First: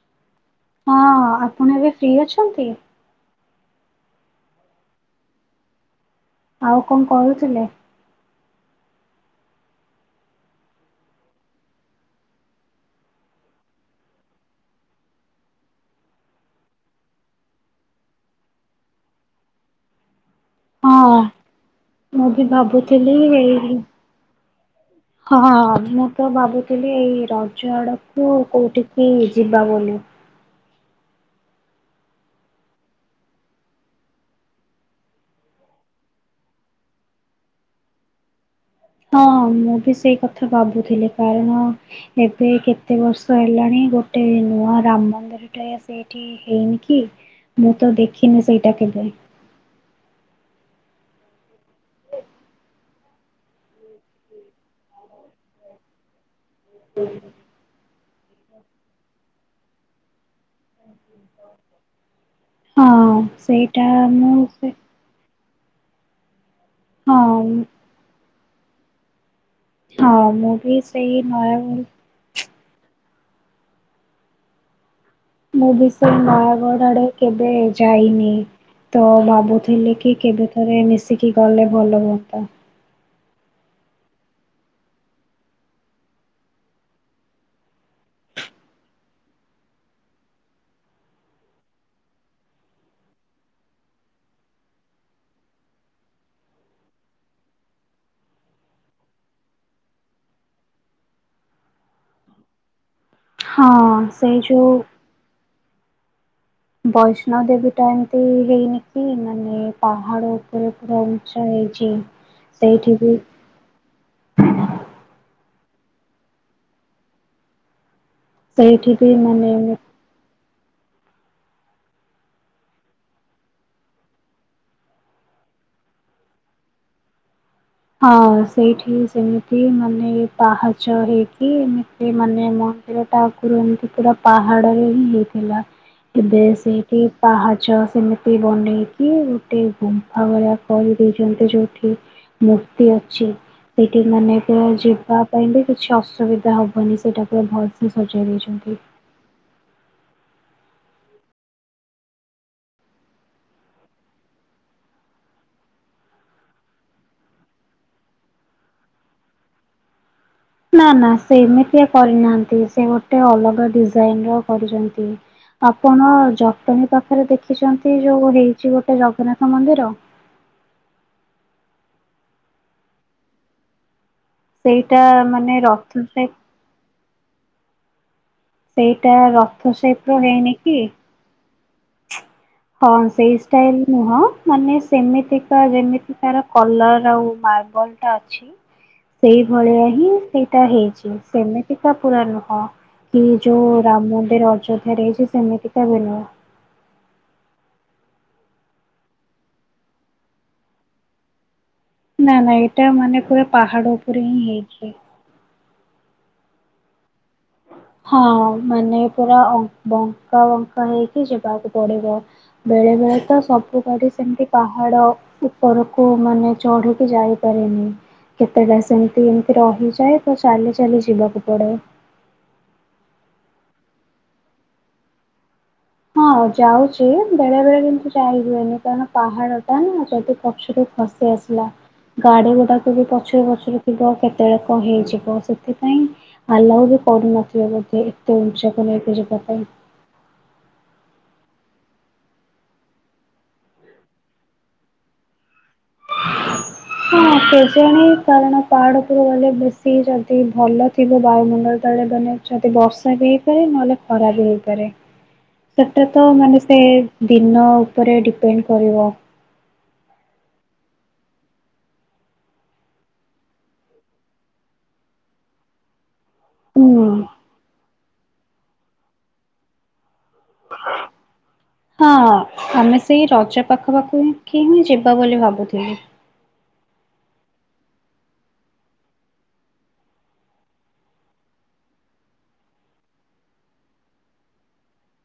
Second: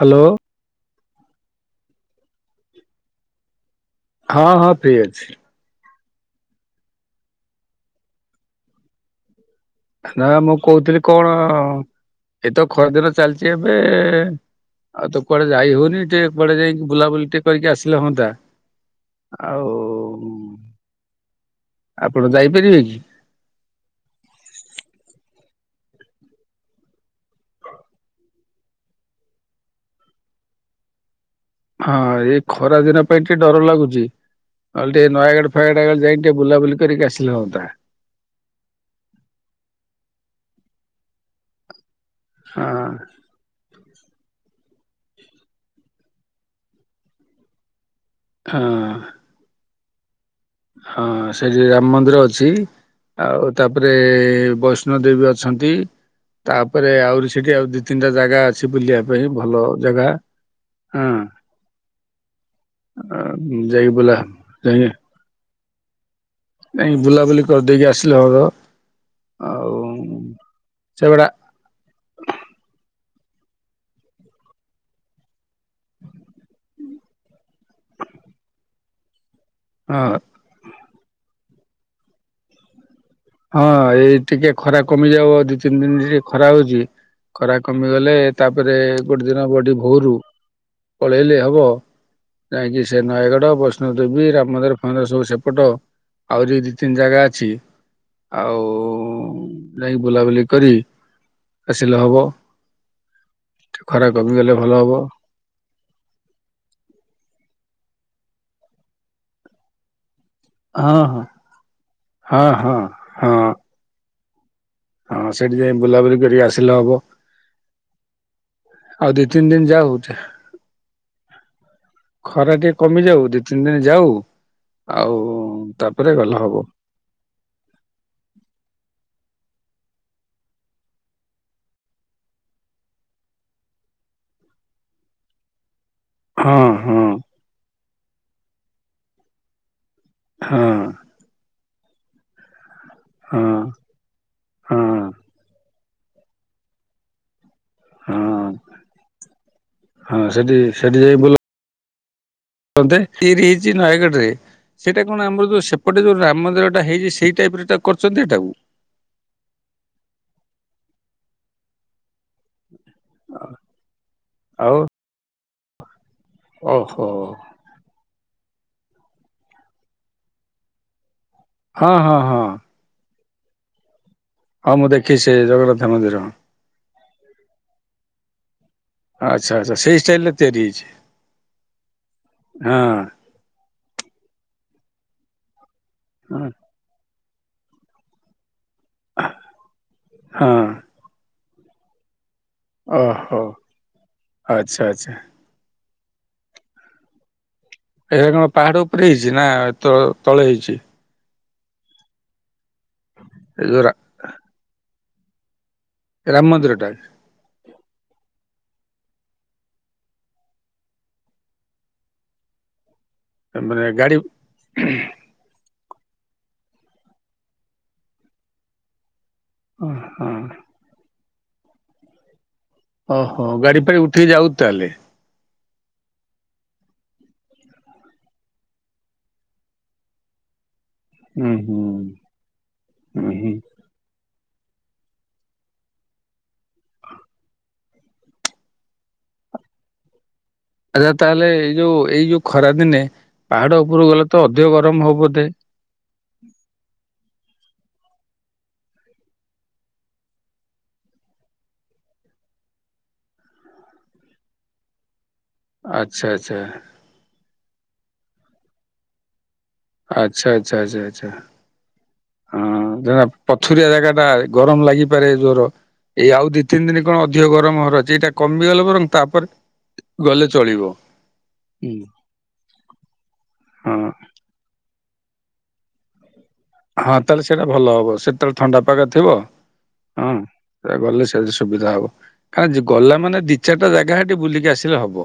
Hello ହଁ ଆପଣ ଏବେ ଫ୍ରି ଅଛନ୍ତି ହଁ ହଁ ଫ୍ରୀ ଅଛି ଆଉ କଣ କରୁଥିଲେ ନା ମୁଁ କହୁଥିଲି କଣ ଏତ ଖରାଦିନ ଚାଲିଛି ଏବେ ଆଉ ତ କୁଆଡେ ଯାଇ ହଉନି ଟିକେ କୁଆଡେ ଯାଇକି ବୁଲାବୁଲି ଟିକେ କରିକି ଆସିଲେ ହୁଅନ୍ତା ଆଉ ହଁ ଆପଣ ମୁଁ ବି ଯାଇପାରିବେ କି ଭାବୁଥିଲି ଏଇ ହଁ ଅଭିନ ତ ଭାବୁଥିଲି ଏଇ ରଜ ଆଡକୁ କୋଉଠିକି ଯିବା ବୋଲି ହଁ ଏଇ ଖରା ଦିନ ପାଇଁ ଟିକେ ଡର ଲାଗୁଛିହେଲେ ଟିକେ ନୟାଗଡ ଫୟାଗଡ଼ ଆଡେ ଯାଇକି ଟିକେ ବୁଲାବୁଲି କରିକି ଆସିଲେ ହୁଅନ୍ତା ହଁ ମୁଁ ବି ସେଇ କଥା ଭାବୁଥିଲି କାରଣ ଏବେ ହଁ କେତେ ବର୍ଷ ହେଲାଣି ଗୋଟେ ଗୋଟେ ନୂଆ ରାମ ମନ୍ଦିର ଟେ ସେଇଠି ହେଇନି କି ମୁଁ ତ ଦେଖ ଖିନି ହଁ ସେଇଟା କେଵେ ହଁ ସେଠି ରାମ ମନ୍ଦିର ଅଛି ଆଉ ତାପରେ ବୈଷ୍ଣୋ ଦେବୀ ଅଛନ୍ତି ତାପରେ ଆହୁରି ସେଠି ଆଉ ଦି ତିନିଟା ଜାଗା ଅଛି ବୁଲିବା ପାଇଁ ଭଲ ଜାଗା ହଁ ହଁ ସେଇଟା ଯାଇକି ବୁଲା ମୁଁ ସେ ନାଇଁ ହଁ ବୁଲାବୁଲି କରିଦେଇକି ଆସିଲେ ହର ହଁ ମୁଁ ବି ସେଇ ସେଗୁଡା ନୟାଗ ମୁବି ସେୟା ନୟାଗଡ଼ କୁଆଡ଼େ କେବେ ଯାଇନି ତ ଭାବୁ ଭାବୁଥିଲି କି ହଁ କେବେ ଥରେ ମିଶିକି ଗଲେ ଭଲ ହୁଅନ୍ତା। ହଁ ଏଇ ଟିକେ ଖରା କମିଯାଉ ଦି ତିନି ଦିନ ଟିକେ ଖରା ହଉଛି ଖରା କମିଗଲେ ତାପରେ ଗୋଟେ ଦିନ ବଢି ଭୋରୁ ପଳେଇଲେ ହବ ଯାଇକି ସେ ନୟାଗଡ ବୈଷ୍ଣୋବ ଦେବୀ ରାମ ମନ୍ଦିର ଫନ୍ଦିର ସବୁ ସେପଟ ଆହୁରି ଦି ତିନି ଜାଗା ଅଛି ଆଉ ଯାଇ ବୁଲାବୁଲି କରି ଆସିଲେ ହବ। ହଁ ଖରା ସେଇ କମିଗଲେ ଯୁ ଭଲ ହବ। ବୈଷ୍ଣବ ଦେବୀ ଟା ଏମିତି ହେଇନି କି ମାନେ ପାହାଡ ଉପ ଉପରେ ପୁରା ହଁ ହଁ ଉଞ୍ଚ ହେଇଛି ହଁ ହଁ ସେଇଠି ବି ହଁ ହଁ ସେଠି ଯାଇ ବୁଲାବୁଲି କରିକି ଆସିଲେ ହବ। ସେଇଠି କି ଆଉ ଦି ତିନି ମାନେ ଦିନ ଯାଉ ଖରା ଟିକେ କମି ଯାଉ ଦି ତିନି ଦିନ ଯାଉ ଆଉ ତାପରେ ଗଲେ ହବ। ହଁ ସେଇଠି ସେମିତି ମାନେ ପାହାଚ ହେଇକି ଏମିତି ମାନେ ମନ୍ଦିର ଟାଗରୁ ଏମିତି ପୁରା ପାହାଡରେ ହିଁ ହେଇଥିଲା। ଏଵେ ହଁ ହଁ ସେଇଠି ପାହାଚ ସେମ ବି ବନେଇକି ଗୋଟେ ଗୁ ଭ ଭଳିଆ ହଁ କରି ଦେଇଛନ୍ତି ଯୋଉଠି। ମୂର୍ତ୍ତି ଅଛି ହଁ ସେଇଠି ମାନେତ ହଁ ଯିବା ପାଇଁ ବି କିଛି ଅସୁ ଅସୁବିଧା ହବନି। ସେଟାକୁ ଭଲସେ ସଜାଇ ହଁ ଦେଇଛନ୍ତି। ହଁ ସେଠି ସେଠି ଯାଇ ବୁଲ କଣଟେ ତିରି ହେଇଛି ନୟାଗଡ଼ରେ ସେଇଟା କଣ ଆମର ଯୋଉ ସେପଟେ ଯୋଉ ରାମ ମନ୍ଦିରଟା ହେଇଛି ସେଇ ଟାଇପର ତାକୁ କରଛନ୍ତି ହେଟାକୁ? ନା ନା ସେମିତିଆ କରିନାହା। ତି ସେ ଗୋଟେ ଅଲଗା ଡିଜାଇନ ର ଆଉ କରିଛନ୍ତି। ଆପଣ ଜଟଣୀ ଓହୋ ପାଖରେ ଦେଖିଛନ୍ତି ଯୋଉ କୋଉଠି ହେଇଛି ଗୋଟେ ଜଗନ୍ନାଥ ମନ୍ଦିର ହଁ ହଁ ହଁ। ହଁ ମୁଁ ସେଇଟା ଦେଖିଛି ସେ ମାନେ ଜଗନ୍ନାଥ ରଥନ ମନ୍ଦିର ସେ ସେଇଟା ଆଚ୍ଛା ରଥ ଆଚ୍ଛା ସେଇ ସେପର ଷ୍ଟାଇଲ ରେ ହେଇନି ତିଆରି କି? ହେଇଛି ହଁ ସେଇ ଷ୍ଟାଇଲ ନୁହଁ ମାନେ ସେମିତିକା ଯେମିତି ତାର ହଁ କଲର ଆଉ ମାର୍ବଲ ଟା ଅଛି ସେଇଭଳିଆ ହିଁ ସେଇଟା ହେଇଛି ସେମିତି ସେଇଟା ପୂରା ନୁ ହଁ କି ଓହୋ ଯୋଉ ରାମ ମନ୍ଦିର ଆଚ୍ଛା ଅଯୋଧ୍ୟା ରେ ଆଚ୍ଛା ହେଇଛି ସେମିତି ତା ଭି ନୁହ ଏ କଣ ପାହାଡ ଉପରେ ହେଇଛି ନା ତ ତଳେ ହେଇଛି? ନା ନା ଏ ଏଟା ମାନେ ପୁରା ଏ ଯୋଉ ରା ପାହାଡ ଉପରେ ହିଁ ହେଇଛି। ରାମ ମନ୍ଦିରଟା ହଁ ମାନେ ପୁରା ବଙ୍କା ବଙ୍କା ହେଇକି ଯିବାକୁ ପଡିବ। ବେଳେ ବେଳେ ତ ସବୁ ମାନେ ଗାଡ଼ି ଗାଡି ସେମିତି ପାହାଡ଼ ଉପରକୁ ମାନେ ଚଢ଼ିକି ଯାଇପାରେନି କେତେଟା ସେମତି ଅ ରହିଯାଏ ହଁ ତ ଚାଲି ଚାଲି ଯିବାକୁ ପଡ଼େ ଓହୋ ଗାଡି ଫାଡି ଉଠିକି ଯାଉଚି ତାହେଲେ ହଁ ଯାଉଚି ବେଳେ ବେଳେ କିନ୍ତୁ ଯାଇ ହୁଏନି କାରଣ ପାହାଡ ଟା ନା ଯଦି ପଛୁରୁ ଖସି ହୁଁ ଆସିଲା ହୁଁ ଗାଡି ଗୁଡାକୁ ବି ହୁଁ ପଛୁରୁ ହୁଁ ପଛୁରୁ ଥିବ କେତେ କେତେବେଳେ କଣ ହେଇଯିବ ସେଥିପାଇଁ ଆଲାଉ ବି କରୁନଥିବେ ବୋଧେ ଏତେ ଉଞ୍ଚାକୁ ନେଇକି ଯିବା ପାଇଁ ଆଚ୍ଛା ତାହେଲେ ଏଇ ଯୋଉ ଏଇ ଯୋଉ ଖରା ଦିନେ ପାହାଡ ଉପରୁ ଗଲେ ତ ଅଧିକ ଗରମ ହବ ବୋଧେ। ହଁ ସେ କେଜାଣି କାରଣ ପାହାଡ ଉପରକୁ ଗଲେ ବେଶୀ ଯଦି ଭଲ ଥିବ ବାୟୁମଣ୍ଡଳ ତଳେ ମାନେ ଯଦି ବର୍ଷା ବି ହେଇପାରେ ନହେଲେ ଖରା ବି ହେଇପାରେ। ସେଟା ଆଚ୍ଛା ତ ଆଚ୍ଛା ମାନେ ସେ ଆଚ୍ଛା ଦିନ ଉପରେ ଡିପେଣ୍ଡ କରିବ ଆଚ୍ଛା ଆଚ୍ଛା ଆଚ୍ଛା ଆଚ୍ଛା। ହଁ ଜାହଉ ଆପ ପଥୁରିଆ ଜାଗା ଟା ଭାରି ଗରମ ଲାଗିପାରେ ଜୋର। ଏଇ ଆଉ ଦି ତିନି ଦିନ ହୁଁ। କଣ ଅଧିକ ଗରମ ହବାର ଅଛ ସେଟା କମିଗଲେ ବରଂ ତାପରେ ଗଲେ ଚଳିବ। ହୁଁ। ହଁ ଆମେ ସେଇ ରଜ ହଁ ପାଖା ପାଖି ଦେଖି ହିଁ ଯିବ ଅଟୋ ବୋଲି ଭାବୁଥିଲି। ହଁ ତାହେଲେ ସେଇଟା ଭଲ ହବ। ସେତେବେଳେ ଥଣ୍ଡା ପାଗ ଥିବ, ହଁ। ସେୟା ଗଲେ ସାରେ ସୁବିଧା ହବ। କାଁ ଗଲା ମାନେ ଦି ଚାରିଟା ଜାଗା ସେଠି ବୁଲିକି ଆସିଲେ ହବ।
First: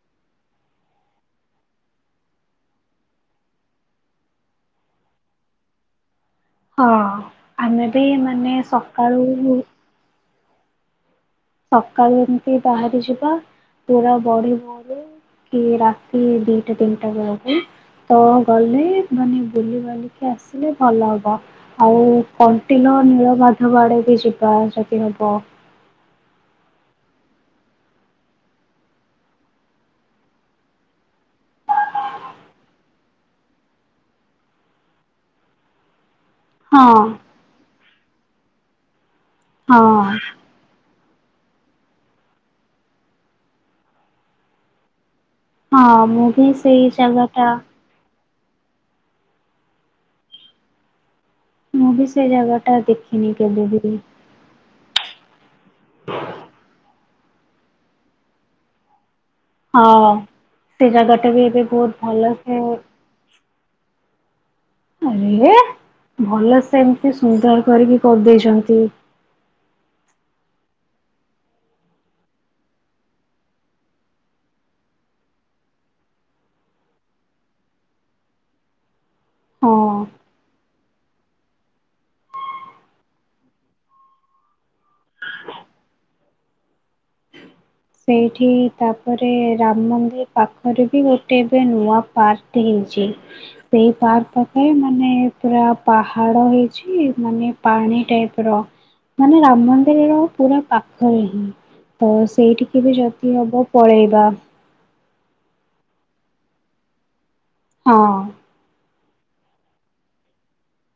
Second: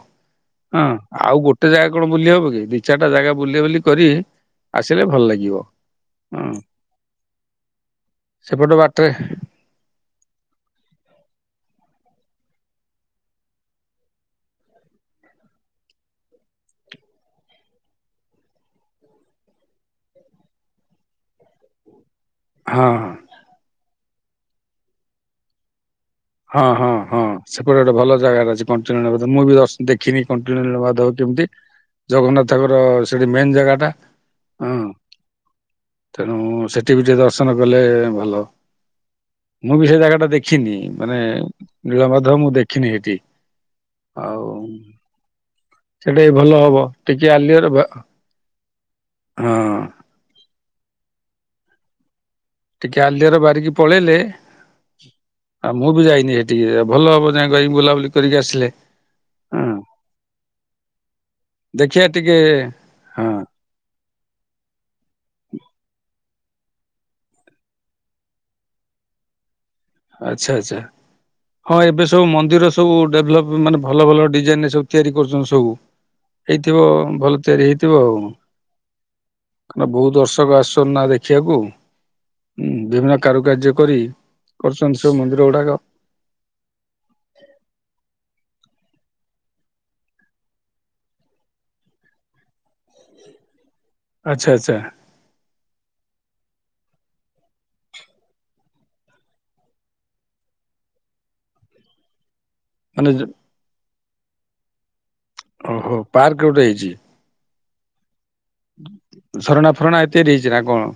ହଁ, ଆଉ ଗୋଟେ ଜାଗା କଣ ବୁଲି ହବ କି? ଦି ଚାରିଟା ଜାଗା ବୁଲାବୁଲି କରି ଆସିଲେ ଭଲ ଲାଗିବ। ହଁ ଆମେ ବି ମାନେ ସେପଟ ବାଟରେ ସକାଳୁ ସକାଳୁ ଏମିତି ବାହାରି ଯିବା ପୁରା ବଢି ଭୋରୁ କି ରାତି ଦିଟା ତିନିଟା ବେଳକୁ ତ ଗଲେ ମାନେ ବୁଲିିବାଲିକି ଆସିଲେ ଭଲ ହବ ଆଉ ହଁ କଣ୍ଟିିଲୋ ନୀଳମାଧବ ଆଡେ ଟିକେ ଯିବା ଯଦି ହବ। ହଁ-ହଁ-ହଁ। ସେପଟେ ଗୋଟେ ଭଲ ଜାଗାଟେ ଅଛି କଣ୍ଟିଲୋ ନୀଳମାଧବ। ମୁଁ ବି ଦଶ୍ ଦେଖିନି କଣ୍ଟିଲୋ ନୀଳମାଧବ କେମତି? ଜଗନ୍ନାଥଙ୍କର ସେଠି ମେନ୍ ଜାଗାଟା। ହଁ। ତେଣୁ ହଁ। ସେଠି ବି ଟିକେ ଦର୍ଶନ କଲେ ଭଲ। ମୁଁ ହଁ ବି ସେ ଜାଗାଟା ଦେଖିନି। ମାନେ ନୀଳମାଧବ ମୁଁ ଦେଖିନି ସେଠି। ଆଉ ହଁ ସେଟା ବି ମୁଁ ଭଲ ହବ। ସେଇ ଜାଗା ଟିକେ ଟା ଆର୍ଲିଅର ବା ହଁ। ମୁଁ ବି। ସେ ଜାଗା ଟା ଟିକେ ଦେଖିନି ଆଲିଆର କେବେ ବାରିକି ବି। ପଳେଇଲେ [inaudible] ଆଉ ମୁଁ ବି ଯାଇନି ସେଠିକି। ଭଲ ହବ ଯାଇ କି ବୁଲାବୁଲି କରିକି ଆସିଲେ। ହଁ ସେ ଜାଗା ଟା ବି ଏବେ ବହୁତ ଦେଖିବା ଭଲ ଟିକେ ସେ ହଁ ଆରେ ଭଲ ସେମିତି ସୁନ୍ଦର କରିକି କରିଦେଇଛନ୍ତି। ଆଚ୍ଛା ଆଚ୍ଛା ହଁ ଏବେ ସବୁ ମନ୍ଦିର ସବୁ ଡେଭ୍ଲପ୍ ମାନେ ଭଲ ଭଲ ଡିଜାଇନରେ ସବୁ ତିଆରି କରୁଛନ୍ତି ସବୁ ହେଇଥିବ ଭଲ ତିଆରି ହେଇଥିବ ଆଉ। ହଁ। କ ବହୁତ ଦର୍ଶକ ଆସୁ ନା ଦେଖିବାକୁ ହଁ ବିଭିନ୍ନ କାରୁକାର୍ଯ୍ୟ କରି କରିଛନ୍ତି ସବୁ ମନ୍ଦିର ଗୁଡ଼ାକ ସେଇଠି ତାପରେ ରାମ ମନ୍ଦିର ପାଖରେ ବି ଗୋଟେ ଏବେ ନୂଆ ପାର୍କ ହେଇଛି। ସେଇ ପାର୍କ ଆଚ୍ଛା ପାଖରେ ଆଚ୍ଛା ମାନେ ପୁରା ପା ପାଡ ହେଇଛି ମାନେ ପାଣି ଟାଇପର ମାନେ ରନ୍ଧନ୍ତିର ପୁରା ପାଖରେ ହିଁ ତ ସେଇଠି ଏବେ ମାନେ ଯଦି ହବ ପଳେଇବି। ବା ଓହୋ ପାର୍କ ଗୋଟେ ହେଇଛି? ହଁ। ଝରଣା ଫରଣା ଏତେ ଦେଇଛି ନା କଣ?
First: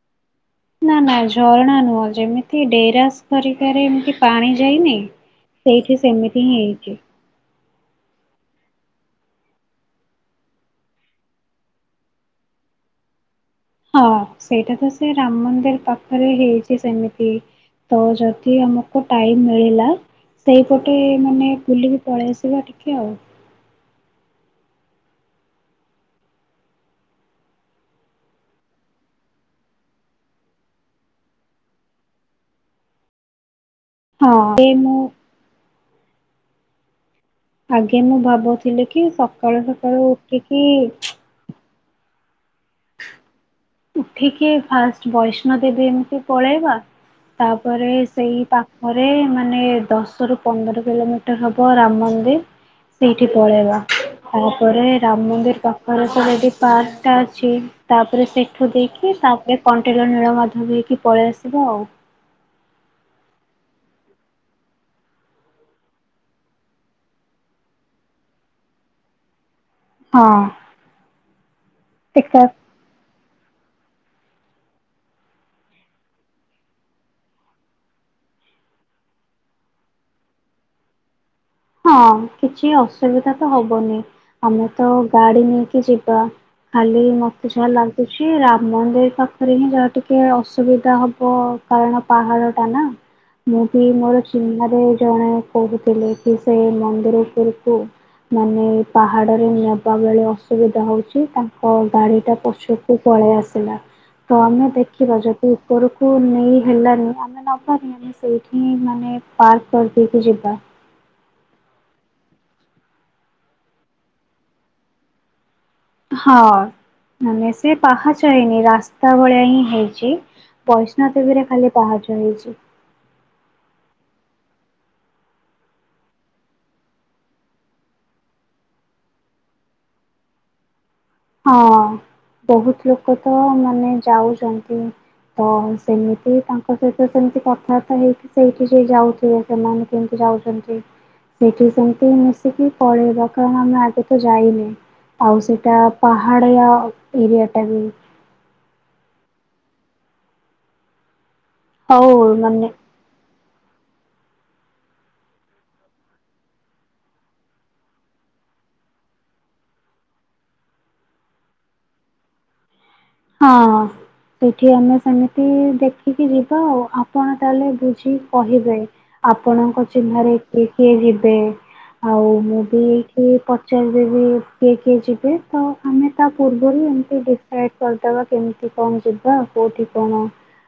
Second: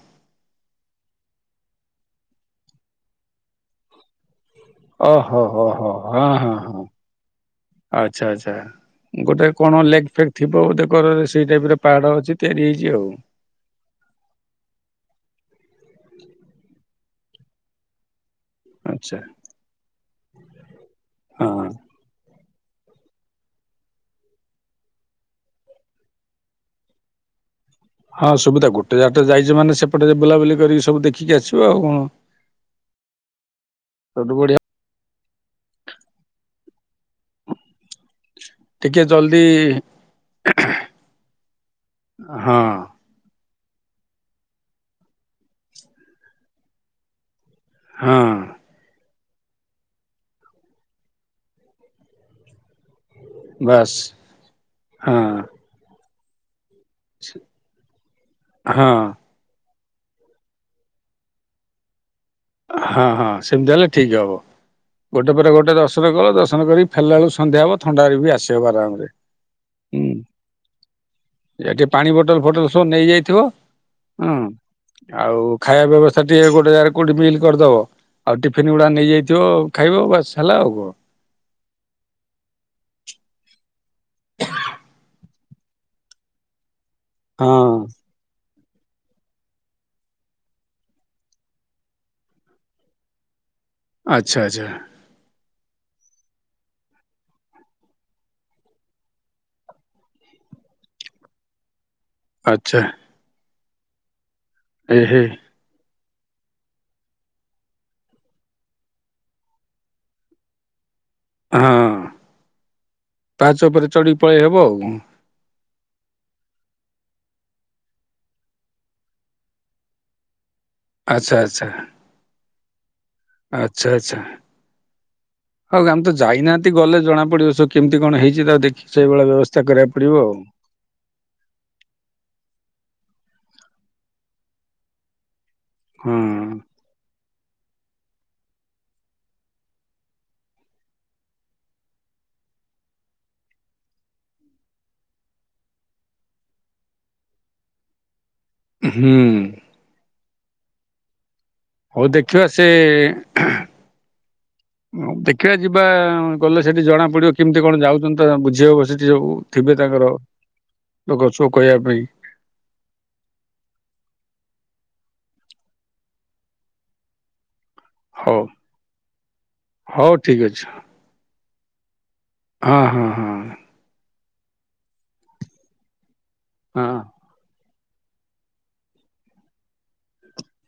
ନା ନା ଝରଣା ନୁହଁ ଯେମିତି ଡେରାସ ତରିକାରେ ଏମିତି ପାଣି ଯାଇନି ଓହୋ ହୋ ହୋ ସେଇଠି ହଁ ସେମିତି ହଁ ହିଁ ହଁ ହେଇଛି। ଆଚ୍ଛା ଆଚ୍ଛା ଗୋଟେ କଣ ଲେକ୍ ଫେକ୍ ଥିବ ବୋଧକରରେ ସେଇ ଟାଇପରେ ପାହାଡ ଅଛି ତିଆରି ହେଇଛି ଆଉ। ହଁ ସେଇଟା ତ ସେ ରାମ ମନ୍ଦିର ପାଖରେ ହେଇଛି ସେମିତି ଇ ତ ଯେମିତି ଆମକୁ ଆଚ୍ଛା ଟାଇମ ମିଳିଲା ସେଇପଟେ ମାନେ ହଁ ବୁଲି କି ପଳେଇ। ଯିବା ଟିକେ ଆଉ। ହଁ ସୁବିଧା ଗୋଟେ ଯାଗା ଯାଇଛୁ ମାନେ ସେପଟେ ବୁଲାବୁଲି କରିକି ସବୁ ଦେଖିକି ଆସିବା ଆଉ କଣ। ସବୁଠୁ ହଁ ବଢିଆ ଏ ମୁଁ ଆଗେ ମୁଁ ଭାବୁଥିଲି ଟିକେ କି ଜଲ୍ଦି ସକାଳୁ ସକାଳୁ ଉଠିକି ହଁ। ଉଠିକି ଫାଷ୍ଟ୍ ବୈଷ୍ଣୋଦେବୀ ଏମିତି ପଳେଇବା। ତାପରେ ହଁ ସେଇ ପାଖରେ। ମାନେ ଦଶ ରୁ ପନ୍ଦର କିଲୋମିଟର ହବ ରାମ୍ ମନ୍ଦିର। ସେଇଠି ପଳେଇବା ବାସ୍ ତାପରେ ହଁ ରାମ ମନ୍ଦିର୍ ପାଖରେ। ଖରାକି ପାର୍କ ଟା ଅଛି ତାପରେ ସେ ହଁ ଦେଖି ତାପରେ କଣ୍ଟିଲୋନୀଳମାଧବ ହେଇକି ପଳେଇ ଆସିବ ଆଉ। ହଁ ହଁ ସେମିତି ହେଲେ ଠିକ ହବ ଗୋଟେ ପରେ ଗୋଟେ ଦର୍ଶନ କଲ ଦର୍ଶନ କରିକି ଫେଲା ବେଳକୁ ସନ୍ଧ୍ୟା ହବ ଥଣ୍ଡାରେ ବି ଆସିହବ ଆରାମରେ। ହଁ ଏଠି ପାଣି ବୋଟଲ ପିକଅପ୍ ଫୋଟଲ ସବୁ ନେଇଯାଇଥିବ। ହୁଁ ଆଉ ଖାଇବା ବ୍ୟବସ୍ଥା ଟିକେ ଗୋଟେ ଜାଗାରେ କୋଉଠି ମିଲ୍ କରିଦବ ଆଉ ଟିଫିନ ଗୁଡା ନେଇଯାଇଥିବ ଖାଇବ ବାସ ହେଲା ଆଉ କଣ? ହଁ କିଛି ଅସୁବିଧା ତ ହବନି ଆମେ ତ ଗାଡି ନେଇକି ଯିବା। ଖାଲି ମତେ ଯାହା ହଁ। ଲାଗୁଛି ରା ମନ୍ଦିର ପାଖରେ ହିଁ ଯହା ଟିକେ ଅସୁବିଧା ହବ କାରଣ ପାହାଡ ଟା ନା ମୁଁ ବି ମୋର ଆଚ୍ଛା ଆଚ୍ଛା ଚିହ୍ନାରେ ଜଣେ କହୁଥିଲେ। କି ସେ ମନ୍ଦିରଉପୁରକୁ ମାନେ ପାହାଡ଼ରେ ନେବାବେେଳେ ଅସୁବିଧା ହେଉଛି ତାଙ୍କ ଗାଡ଼ିଟା ଆଚ୍ଛା ପଛକୁ ପଳେଇ ଆସେ। ହେଲା ତ ଆମେ ଏ ଦେଖିବା ହେ ଯଦି ଉପରକୁ ନେଇ ହେଲାନି ଆମେ ନବାନି ଆମେ ସେଇଠି ମାନେ ପାର୍କ କରିଦେଇକି ଯିବା। ହଁ ପାଚ ଉପରେ ଚଢି ପଳେଇ ହବ ଆଉ ହଁ ମାନେ ସେ ପାହାଚ ହେନି ରାସ୍ତା ଭଳିଆ ହିଁ ହେଇଛି। ବୈଷ୍ଣ ଆଚ୍ଛା ଦେବୀରେ ଆଚ୍ଛା ଖାଲି ପାହାଚ ହେଇଛି। ଆଚ୍ଛା ଆଚ୍ଛା ହଉ ଆମେ ତ ଯାଇନାହାନ୍ତି ଗଲେ ଜଣା ପଡିବ ସବୁ କେମିତି କଣ ହେଇଛି ତାକୁ ଦେଖିକି ସେଇଭଳିଆ ବ୍ୟବସ୍ଥା କରିବାକୁ ପଡିବ ଆଉ। ହଁ ବହୁତ ଲୋକ ତ ମାନେ ଯାଉଛନ୍ତି। ତ ହଁ ସେମିତି ତାଙ୍କ ସହିତ ସେମିତି। କଥାବାର୍ତ୍ତା ହେଇକି ସେଇଠି ଯ ଯାଉଥିବେ ସେମାନେ କେମିତି ଯାଉଛନ୍ତି ସେଇଠି ସେମିତି ମିଶିକି ପଳେଇବା କାରଣ ଆମେ ଆଗେ ତ ଯାଇନି ଆଉ ସେଇଟା। ପହାଡ଼ଆ ଏରିଆାଟା ବି ହୁଁ ହଉ ଦେଖିବା ସେ ଦେଖିବା ଯିବା ଗଲେ ସେଠି ଜଣା ପଡିବ କେମିତି କଣ ଯାଉଛନ୍ତି ତ ବୁଝି ହବ ସେଠି ସବୁ ଥିବେ ତାଙ୍କର ଲୋକ ସୋ କହିବା ପାଇଁ ହଁ ସେଇଠି ଆମେ ସେମିତି ଦେଖିକି ଯିବା ଆଉ ଆପଣ ତାହେଲେ ବୁଝିକି ହଉ କହିବେ ଆପଣଙ୍କ ହଉ ଚିହ୍ନାରେ ଠିକ୍ ଅଛି କିଏ କିଏ ଯିବେ? ଆଉ ମୁଁ ବି ହଁ ହଁ ଏଇଠି ହଁ ପଚାରିଦେବି କିଏ କିଏ ଯିବେ ତ ଆମେ ତା ପୂର୍ବରୁ ହଁ ଏମିତି ଡିସାଇଡ କରିଦେବା କେମିତି କଣ ଯିବାଉ କଉଠି କଣ?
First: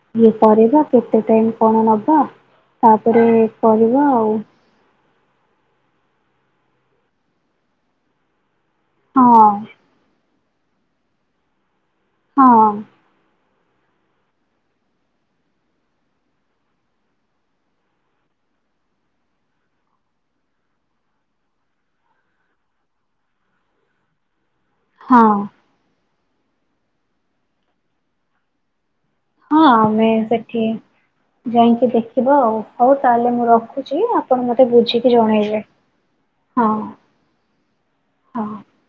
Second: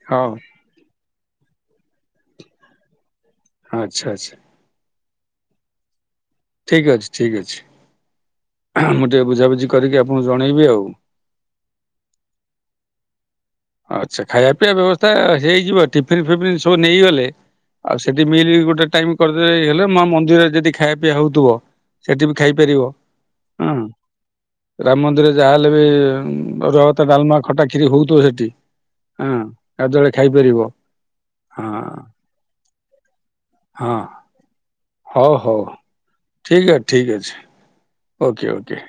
ହଉ କରିବା। କେତେ ଟାଇମ୍ କଣ ନବ ତା ପରେ, ଆଚ୍ଛା କହିବା ଆଚ୍ଛା ଆଉ। ଠିକ ଅଛି, ଠିକ ଅଛି। ଆହା, ମୁଁ ଟିକେ ହଁ ବୁଝାବୁଝି କରିକି ଆପଣଙ୍କୁ ଜଣେଇବି ଆଉ। ହଁ। ଆଚ୍ଛା। ଖାଇବା ପିଇବା ବ୍ୟବସ୍ଥା ହେଇଯିବ। ଟିଫିନ୍ ଫିଫିନ୍ ସବୁ ନେଇଗଲେ, ଆଉ ସେଠି ମିଲ୍ ବି ଗୋଟେ ଟାଇମ୍ କରିଦେ ହେଇଗଲେ ମା ମନ୍ଦିରରେ ଯଦି ଖାଇବା ପିଇବା ହଉଥିବ, ସେଠି ବି ଖାଇପାରିବ। ହଁ। ରାମ ହଁ ମନ୍ଦିରରେ ଯାହାହେଲେ ବି ଉଁ ରଭାତ, ଡାଲମା, ଖଟା, ଖିରି ହୋଉଥିବ ସେଠି। ହଁ ଆମେ ଗାଧୁଆବେଳେ ଖାଇପାରିବ ସେଠି ହଁ ଯାଇକି ଦେଖିବା ଆଉ। ହୋଉ ତାହେଲେ ମୁଁ ହଁ ରଖୁଚି ଆପଣ ମତେ ବୁଝିକି ହଉ ହଉ ଜଣେଇବେ ଠିକ୍ ହଁ। ଅଛି ଠିକ୍ ଅଛି ଓକେ ହଁ। ଓକେ।